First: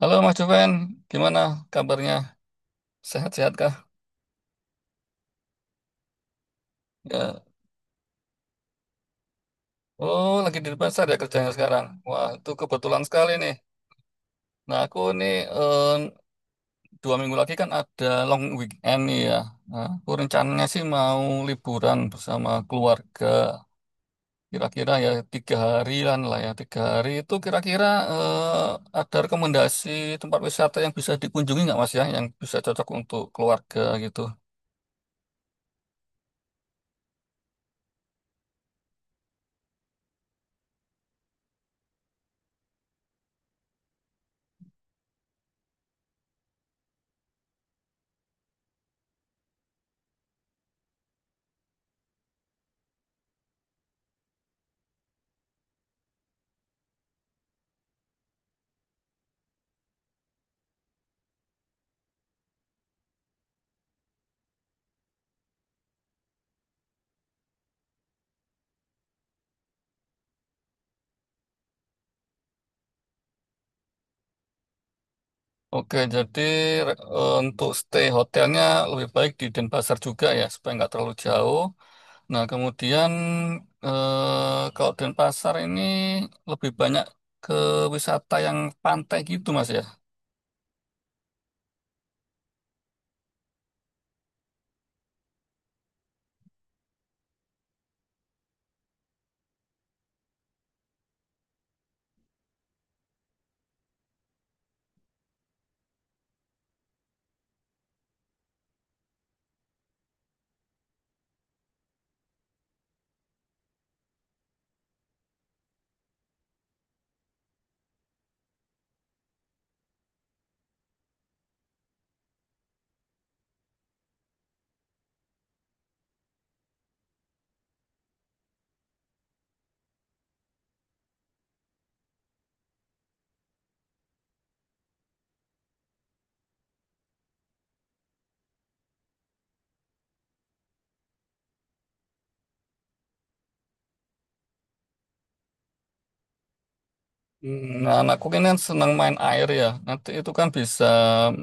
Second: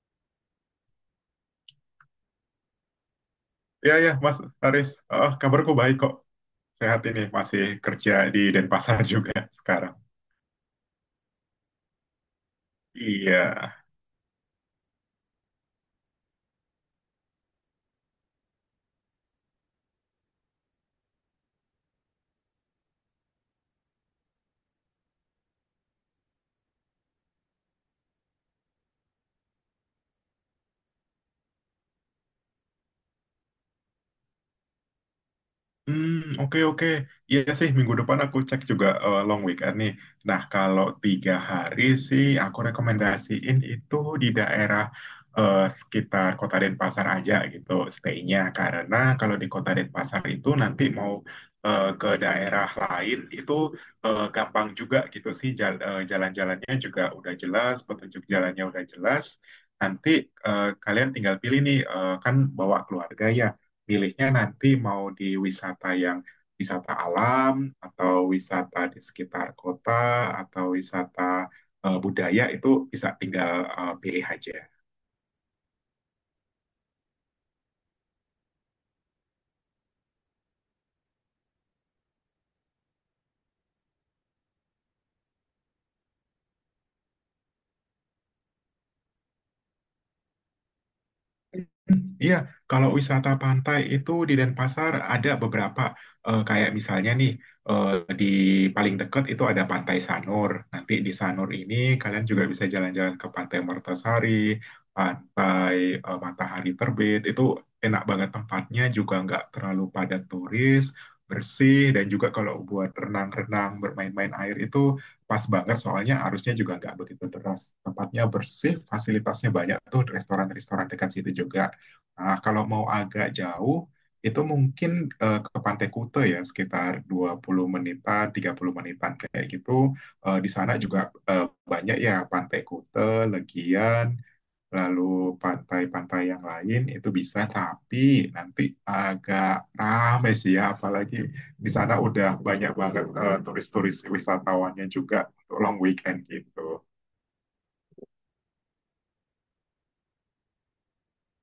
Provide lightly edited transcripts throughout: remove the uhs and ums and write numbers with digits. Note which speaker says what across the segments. Speaker 1: Halo Mas Juven, gimana kabarnya? Sehat-sehat kah?
Speaker 2: Iya, iya, Mas Haris. Oh, kabarku baik kok. Sehat ini,
Speaker 1: Ya.
Speaker 2: masih kerja di Denpasar juga sekarang.
Speaker 1: Oh, lagi di pasar ya kerjanya sekarang. Wah, itu kebetulan sekali
Speaker 2: Iya.
Speaker 1: nih. Nah, aku nih eh, 2 minggu lagi kan ada long weekend nih ya. Nah, aku rencananya sih mau liburan bersama keluarga. Kira-kira ya 3 harian lah ya. 3 hari itu kira-kira eh, ada rekomendasi tempat wisata yang bisa dikunjungi nggak Mas ya? Yang bisa cocok untuk keluarga gitu.
Speaker 2: Hmm, oke oke. Iya sih minggu depan aku cek juga long weekend nih. Nah, kalau tiga hari sih aku rekomendasiin itu di daerah sekitar Kota Denpasar aja gitu stay-nya. Karena kalau di Kota Denpasar itu nanti mau ke daerah lain itu gampang juga gitu sih, jalan-jalannya juga udah jelas, petunjuk jalannya udah jelas. Nanti kalian tinggal pilih nih, kan bawa keluarga ya, milihnya nanti mau di wisata yang wisata alam atau wisata di sekitar kota atau wisata budaya, itu bisa tinggal pilih aja.
Speaker 1: Oke, jadi untuk stay hotelnya lebih baik di Denpasar juga ya, supaya nggak terlalu jauh. Nah, kemudian kalau Denpasar ini lebih banyak ke wisata yang pantai gitu, Mas ya.
Speaker 2: Iya, kalau wisata pantai itu di Denpasar ada beberapa, kayak misalnya nih, eh, di paling dekat itu ada Pantai Sanur. Nanti di Sanur ini kalian juga bisa jalan-jalan ke Pantai Mertasari, Pantai Matahari Terbit. Itu enak banget tempatnya, juga nggak terlalu padat turis, bersih, dan juga kalau buat renang-renang, bermain-main air itu pas banget, soalnya arusnya juga nggak begitu deras. Tempatnya bersih, fasilitasnya banyak tuh, restoran-restoran dekat situ juga. Nah, kalau mau agak jauh, itu mungkin ke Pantai Kuta ya, sekitar 20 menitan, 30 menitan kayak gitu. Di sana juga eh, banyak ya, Pantai Kuta, Legian, lalu pantai-pantai yang lain itu bisa, tapi nanti agak rame sih ya, apalagi di sana udah banyak banget turis-turis, wisatawannya juga untuk long weekend gitu.
Speaker 1: Nah, anakku ini kan senang main air ya. Nanti itu kan bisa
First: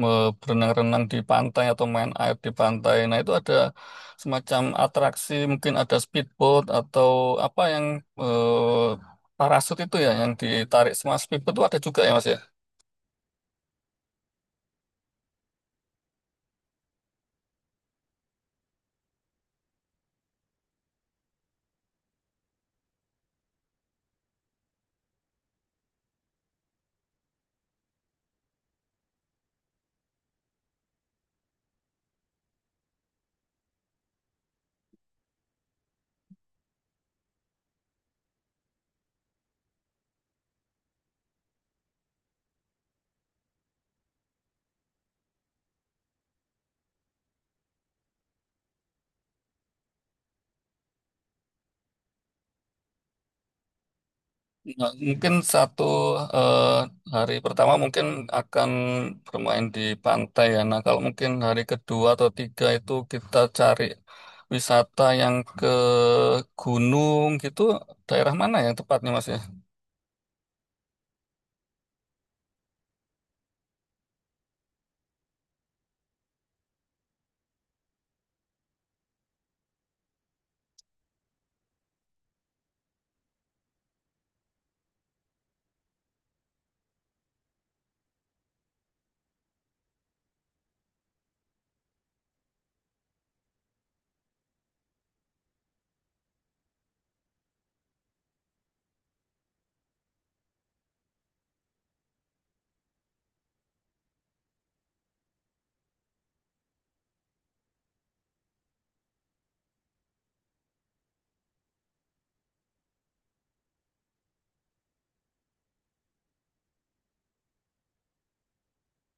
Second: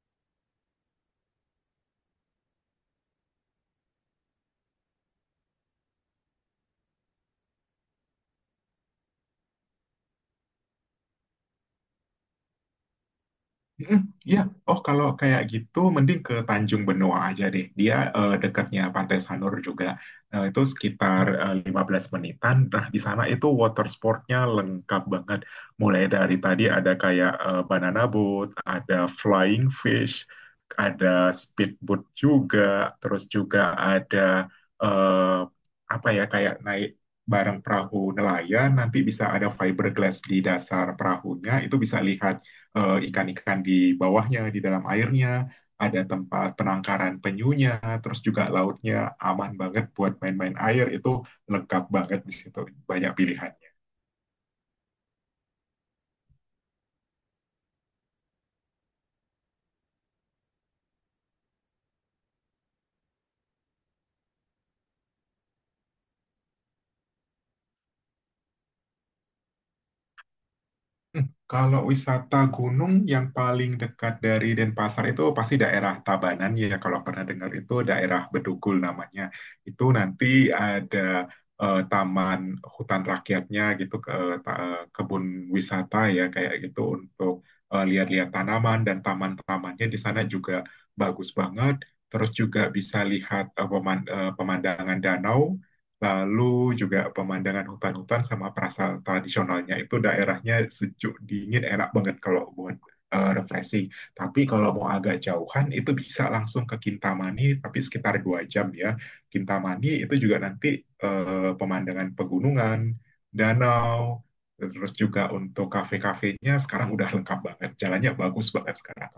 Speaker 1: berenang-renang di pantai atau main air di pantai. Nah, itu ada semacam atraksi, mungkin ada speedboat atau apa yang parasut itu ya, yang ditarik semua speedboat itu ada juga ya, Mas ya.
Speaker 2: Mm, iya. Oh, kalau kayak gitu mending ke Tanjung Benoa aja deh. Dia dekatnya Pantai Sanur juga. Nah, itu sekitar 15 menitan. Nah, di sana itu water sportnya lengkap banget. Mulai dari tadi ada kayak banana boat, ada flying fish, ada speedboat juga, terus juga ada, eh, apa ya, kayak naik bareng perahu nelayan, nanti bisa ada fiberglass di dasar perahunya, itu bisa lihat ikan-ikan di bawahnya, di dalam airnya, ada tempat penangkaran penyunya, terus juga lautnya aman banget buat main-main air, itu lengkap banget di situ, banyak pilihan.
Speaker 1: Nah, mungkin satu eh, hari pertama mungkin akan bermain di pantai ya. Nah, kalau mungkin hari kedua atau tiga itu kita cari wisata yang ke gunung gitu, daerah mana yang tepatnya Mas ya?
Speaker 2: Kalau wisata gunung yang paling dekat dari Denpasar itu pasti daerah Tabanan ya. Kalau pernah dengar itu daerah Bedugul namanya. Itu nanti ada taman hutan rakyatnya gitu, ke kebun wisata ya kayak gitu, untuk lihat-lihat tanaman, dan taman-tamannya di sana juga bagus banget. Terus juga bisa lihat pemandangan danau. Lalu juga pemandangan hutan-hutan sama perasaan tradisionalnya, itu daerahnya sejuk, dingin, enak banget kalau buat refreshing. Tapi kalau mau agak jauhan itu bisa langsung ke Kintamani, tapi sekitar 2 jam ya. Kintamani itu juga nanti pemandangan pegunungan, danau, terus juga untuk kafe-kafenya sekarang udah lengkap banget. Jalannya bagus banget sekarang.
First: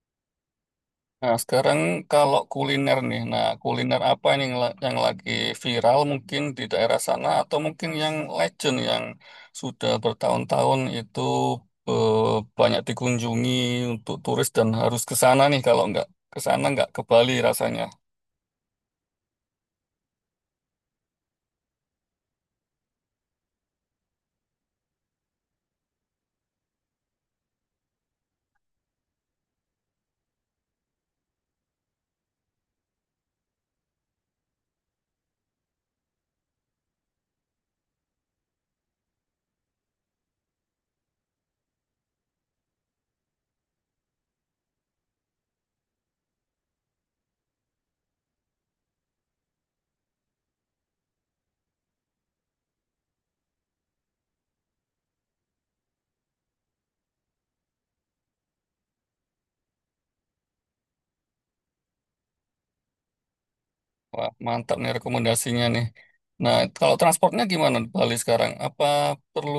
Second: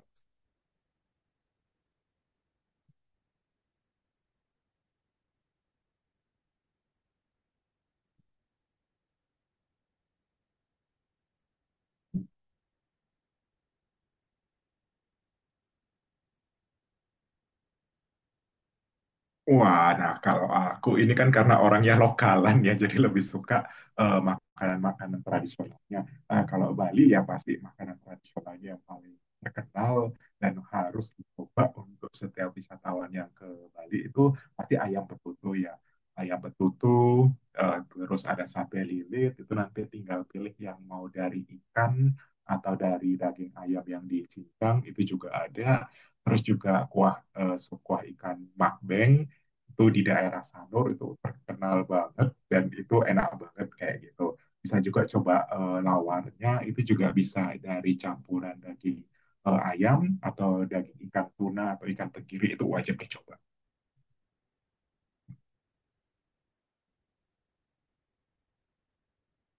Speaker 1: Nah, sekarang kalau kuliner nih, nah kuliner apa nih yang, yang lagi viral mungkin di daerah sana atau mungkin yang legend yang sudah bertahun-tahun itu eh, banyak dikunjungi untuk turis dan harus ke sana nih kalau nggak ke sana nggak ke Bali rasanya.
Speaker 2: Wah, nah kalau aku ini kan karena orangnya lokalan ya, jadi lebih suka makanan-makanan tradisionalnya. Nah, kalau Bali ya pasti makanan tradisionalnya yang paling terkenal dan harus dicoba untuk setiap wisatawan yang ke Bali itu pasti ayam betutu ya. Ayam betutu, terus ada sate lilit, itu nanti tinggal pilih yang mau dari ikan atau dari daging ayam yang dicincang, itu juga ada. Terus juga kuah, sup kuah ikan makbeng itu di daerah Sanur itu terkenal banget, dan itu enak banget kayak gitu. Bisa juga coba lawarnya, itu juga bisa dari campuran daging ayam atau daging ikan tuna atau ikan tenggiri, itu wajib dicoba.
Speaker 1: Wah, mantap nih rekomendasinya nih. Nah, kalau transportnya gimana di Bali sekarang? Apa perlu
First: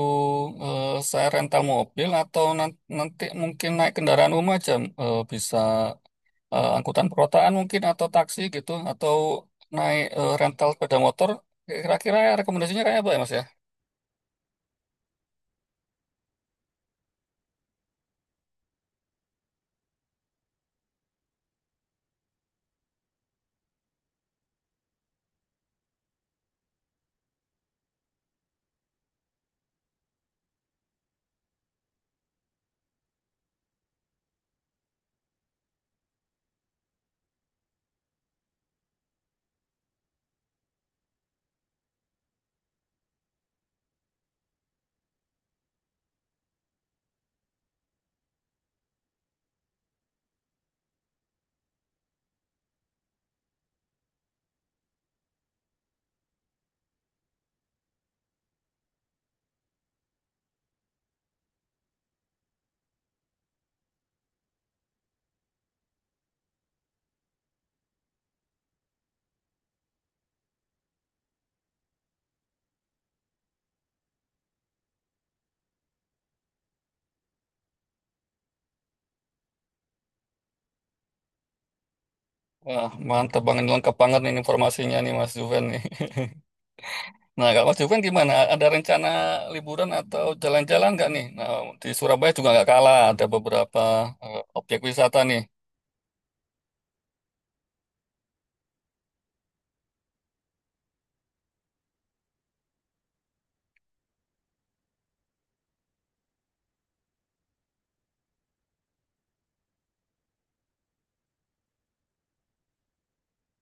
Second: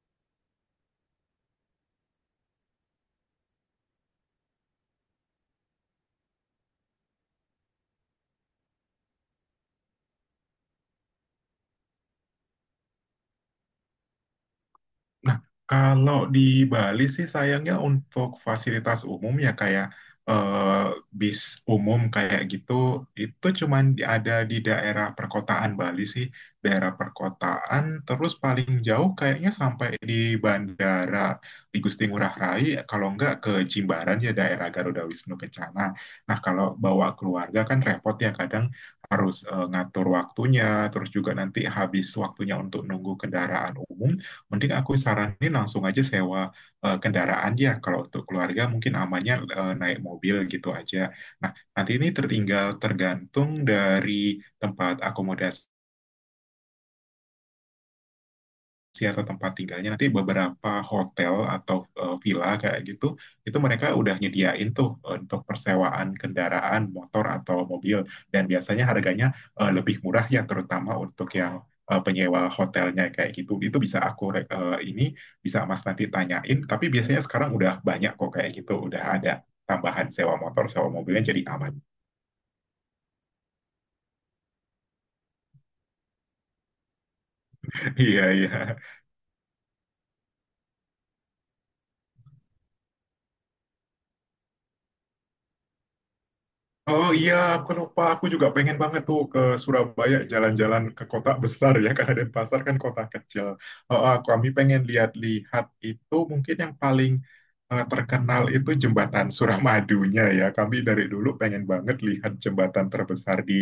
Speaker 1: eh, saya rental mobil atau nanti mungkin naik kendaraan umum aja bisa angkutan perkotaan mungkin atau taksi gitu atau naik rental sepeda motor kira-kira rekomendasinya kayak apa ya Mas ya?
Speaker 2: Nah, kalau di Bali sih sayangnya untuk fasilitas umum ya, kayak eh, bis umum kayak gitu, itu cuman ada di daerah perkotaan Bali sih. Daerah perkotaan, terus paling jauh kayaknya sampai di bandara di Gusti Ngurah Rai, kalau enggak ke Jimbaran ya daerah Garuda Wisnu Kencana. Nah, kalau bawa keluarga kan repot ya, kadang harus ngatur waktunya, terus juga nanti habis waktunya untuk nunggu kendaraan umum, mending aku saranin langsung aja sewa kendaraan ya. Kalau untuk keluarga mungkin amannya naik mobil gitu aja. Nah, nanti ini tertinggal tergantung dari tempat akomodasi si atau tempat tinggalnya, nanti beberapa hotel atau villa kayak gitu, itu mereka udah nyediain tuh untuk persewaan kendaraan motor atau mobil, dan biasanya harganya lebih murah ya, terutama untuk yang penyewa hotelnya kayak gitu, itu bisa aku ini bisa Mas nanti tanyain, tapi biasanya sekarang udah banyak kok kayak gitu, udah ada tambahan sewa motor, sewa mobilnya, jadi aman.
Speaker 1: Wah, mantap banget lengkap banget nih informasinya nih Mas Juven nih. Nah, kalau Mas Juven
Speaker 2: Iya,
Speaker 1: gimana?
Speaker 2: iya.
Speaker 1: Ada rencana liburan atau jalan-jalan nggak nih? Nah, di Surabaya juga nggak kalah ada beberapa objek wisata nih.
Speaker 2: Oh, iya, aku lupa. Aku juga pengen banget tuh ke Surabaya jalan-jalan ke kota besar ya, karena Denpasar kan kota kecil. Oh, kami pengen lihat-lihat itu, mungkin yang paling terkenal itu jembatan Suramadunya ya. Kami dari dulu pengen banget lihat jembatan terbesar di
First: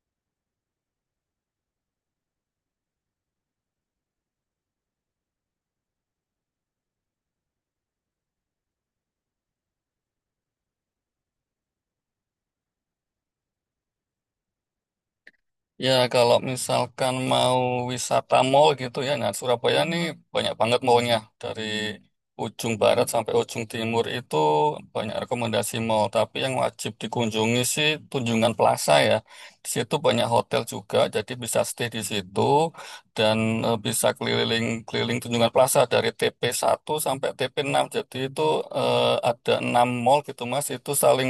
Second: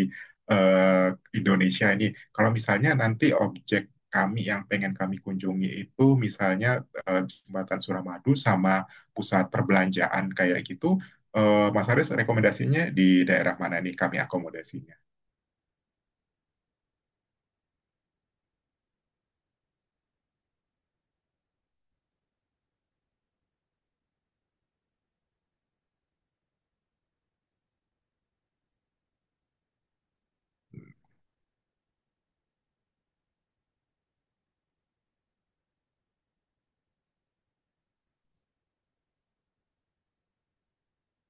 Speaker 2: eh, Indonesia ini. Kalau misalnya nanti objek kami yang pengen kami kunjungi itu misalnya jembatan Suramadu sama pusat perbelanjaan kayak gitu. Mas Haris, rekomendasinya di daerah mana nih kami akomodasinya?
Speaker 1: Ya, kalau misalkan mau wisata mall gitu ya, nah Surabaya nih banyak banget mallnya. Dari ujung barat sampai ujung timur itu banyak rekomendasi mall. Tapi yang wajib dikunjungi sih Tunjungan Plaza ya. Di situ banyak hotel juga, jadi bisa stay di situ dan bisa keliling-keliling Tunjungan Plaza dari TP 1 sampai TP 6. Jadi itu eh, ada 6 mall gitu Mas, itu saling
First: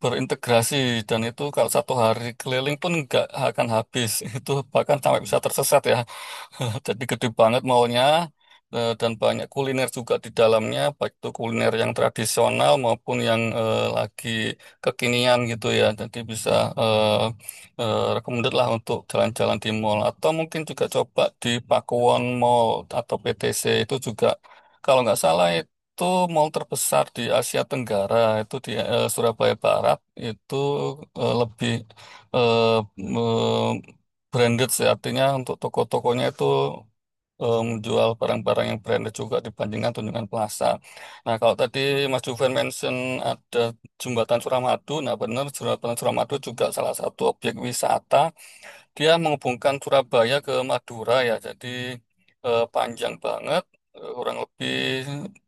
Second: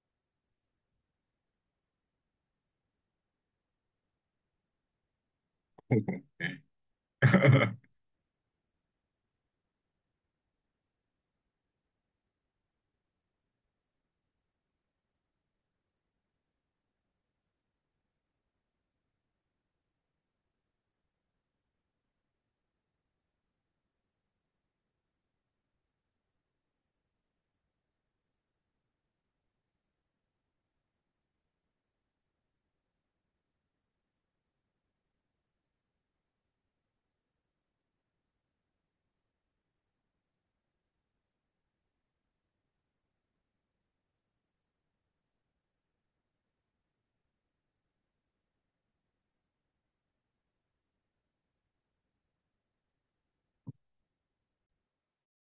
Speaker 1: berintegrasi dan itu kalau 1 hari keliling pun nggak akan habis itu bahkan sampai bisa tersesat ya jadi gede banget maunya dan banyak kuliner juga di dalamnya baik itu kuliner yang tradisional maupun yang lagi kekinian gitu ya jadi bisa eh, recommended lah untuk jalan-jalan di mall atau mungkin juga coba di Pakuwon Mall atau PTC itu juga kalau nggak salah itu mall terbesar di Asia Tenggara itu di Surabaya Barat itu lebih eh, me- branded sih artinya untuk toko-tokonya itu menjual barang-barang yang branded juga dibandingkan Tunjungan Plaza. Nah kalau tadi Mas Juven mention ada Jembatan Suramadu, nah benar Jembatan Suramadu juga salah satu objek wisata dia menghubungkan Surabaya ke Madura ya, jadi panjang banget, kurang lebih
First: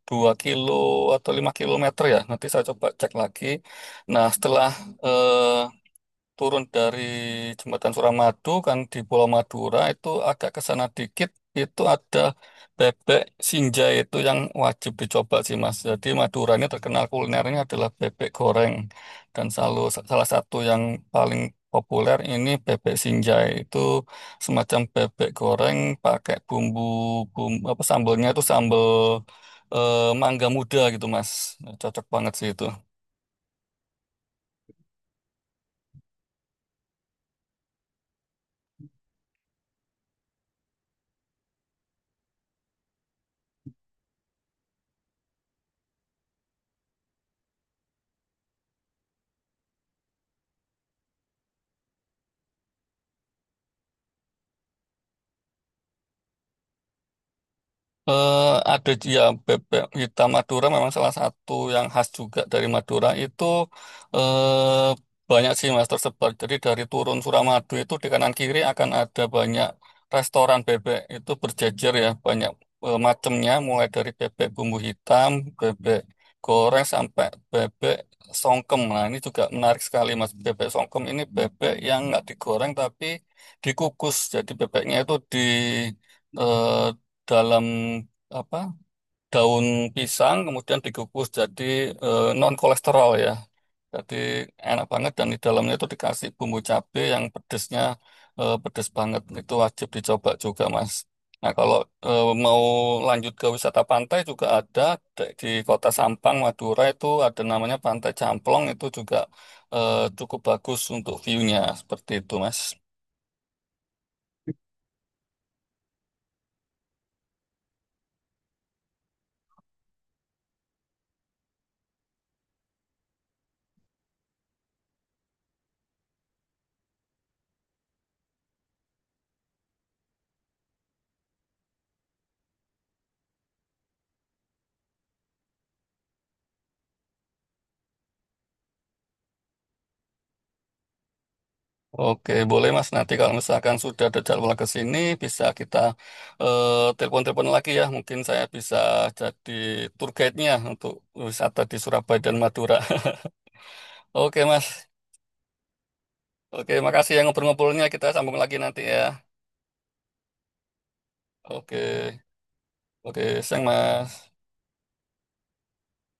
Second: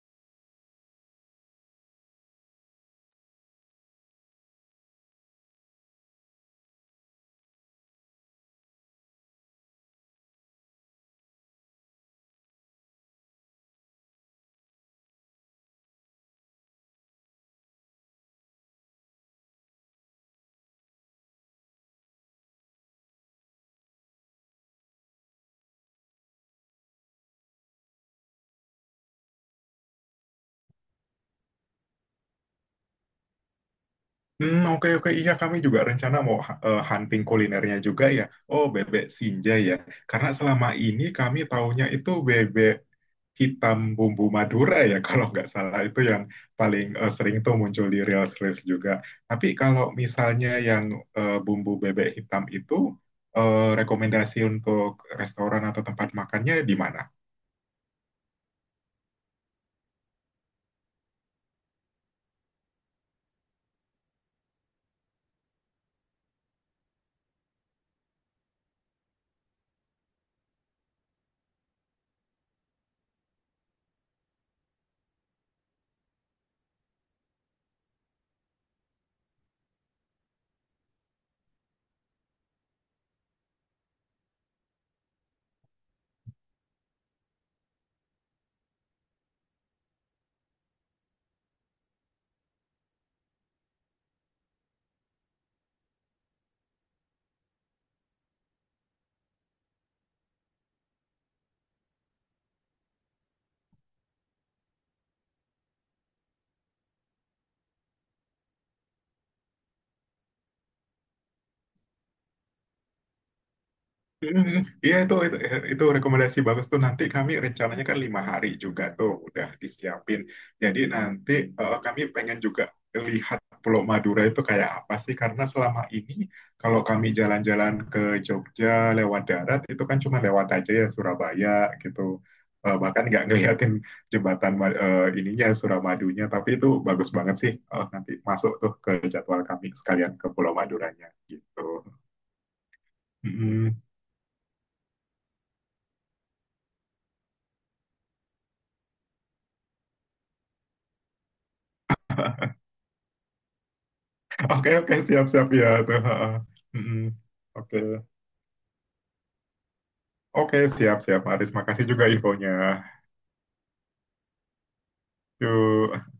Speaker 1: 2 kilo atau 5 kilometer ya. Nanti saya coba cek lagi. Nah, setelah eh, turun dari jembatan Suramadu kan di Pulau Madura itu agak ke sana dikit itu ada bebek sinjai itu yang wajib dicoba sih Mas. Jadi Madura ini terkenal kulinernya adalah bebek goreng dan selalu salah satu yang paling populer ini bebek sinjai itu semacam bebek goreng pakai bumbu bumbu apa sambalnya itu sambal eh, mangga muda gitu Mas. Cocok banget sih itu.
Speaker 2: Oke oke, iya kami juga rencana mau hunting kulinernya juga ya. Oh, bebek sinja ya. Karena selama ini kami taunya itu bebek hitam bumbu Madura ya, kalau nggak salah itu yang paling sering tuh muncul di reels-reels juga. Tapi kalau misalnya yang bumbu bebek hitam itu, rekomendasi untuk restoran atau tempat makannya di mana?
Speaker 1: Eh, ada ya bebek hitam Madura memang salah satu yang khas juga dari Madura itu eh, banyak sih mas tersebar. Jadi dari turun Suramadu itu di kanan kiri akan ada banyak restoran bebek itu berjejer ya banyak macamnya mulai dari bebek bumbu hitam, bebek goreng sampai bebek songkem. Nah ini juga menarik sekali mas bebek songkem ini bebek yang nggak digoreng tapi dikukus. Jadi bebeknya itu di eh, dalam apa daun pisang kemudian dikukus jadi non kolesterol ya. Jadi enak banget dan di dalamnya itu dikasih bumbu cabe yang pedesnya pedes banget. Itu wajib dicoba juga, Mas. Nah, kalau mau lanjut ke wisata pantai juga ada di Kota Sampang, Madura itu ada namanya Pantai Camplong itu juga cukup bagus untuk view-nya seperti itu, Mas.
Speaker 2: Mm, iya, itu rekomendasi bagus tuh, nanti kami rencananya kan 5 hari juga tuh udah disiapin. Jadi nanti kami pengen juga lihat Pulau Madura itu kayak apa sih, karena selama ini kalau kami jalan-jalan ke Jogja lewat darat itu kan cuma lewat aja ya Surabaya gitu. Bahkan nggak ngeliatin jembatan ininya Suramadunya, tapi itu bagus banget sih. Nanti masuk tuh ke jadwal kami sekalian ke Pulau Maduranya gitu.
Speaker 1: Oke, boleh Mas. Nanti kalau misalkan
Speaker 2: Mm.
Speaker 1: sudah ada jadwal ke sini, bisa kita telepon-telepon lagi ya. Mungkin saya bisa jadi tour guide-nya untuk wisata di Surabaya dan Madura. Oke,
Speaker 2: Oke,
Speaker 1: Mas.
Speaker 2: oke, siap, siap ya tuh. Ha, ha.
Speaker 1: Oke,
Speaker 2: Mm-mm.
Speaker 1: makasih ya
Speaker 2: Oke,
Speaker 1: ngobrol-ngobrolnya. Kita sambung lagi nanti ya.
Speaker 2: oke, siap, siap, Aris. Makasih juga
Speaker 1: Oke,
Speaker 2: infonya.
Speaker 1: oke, sayang Mas.
Speaker 2: Yuk.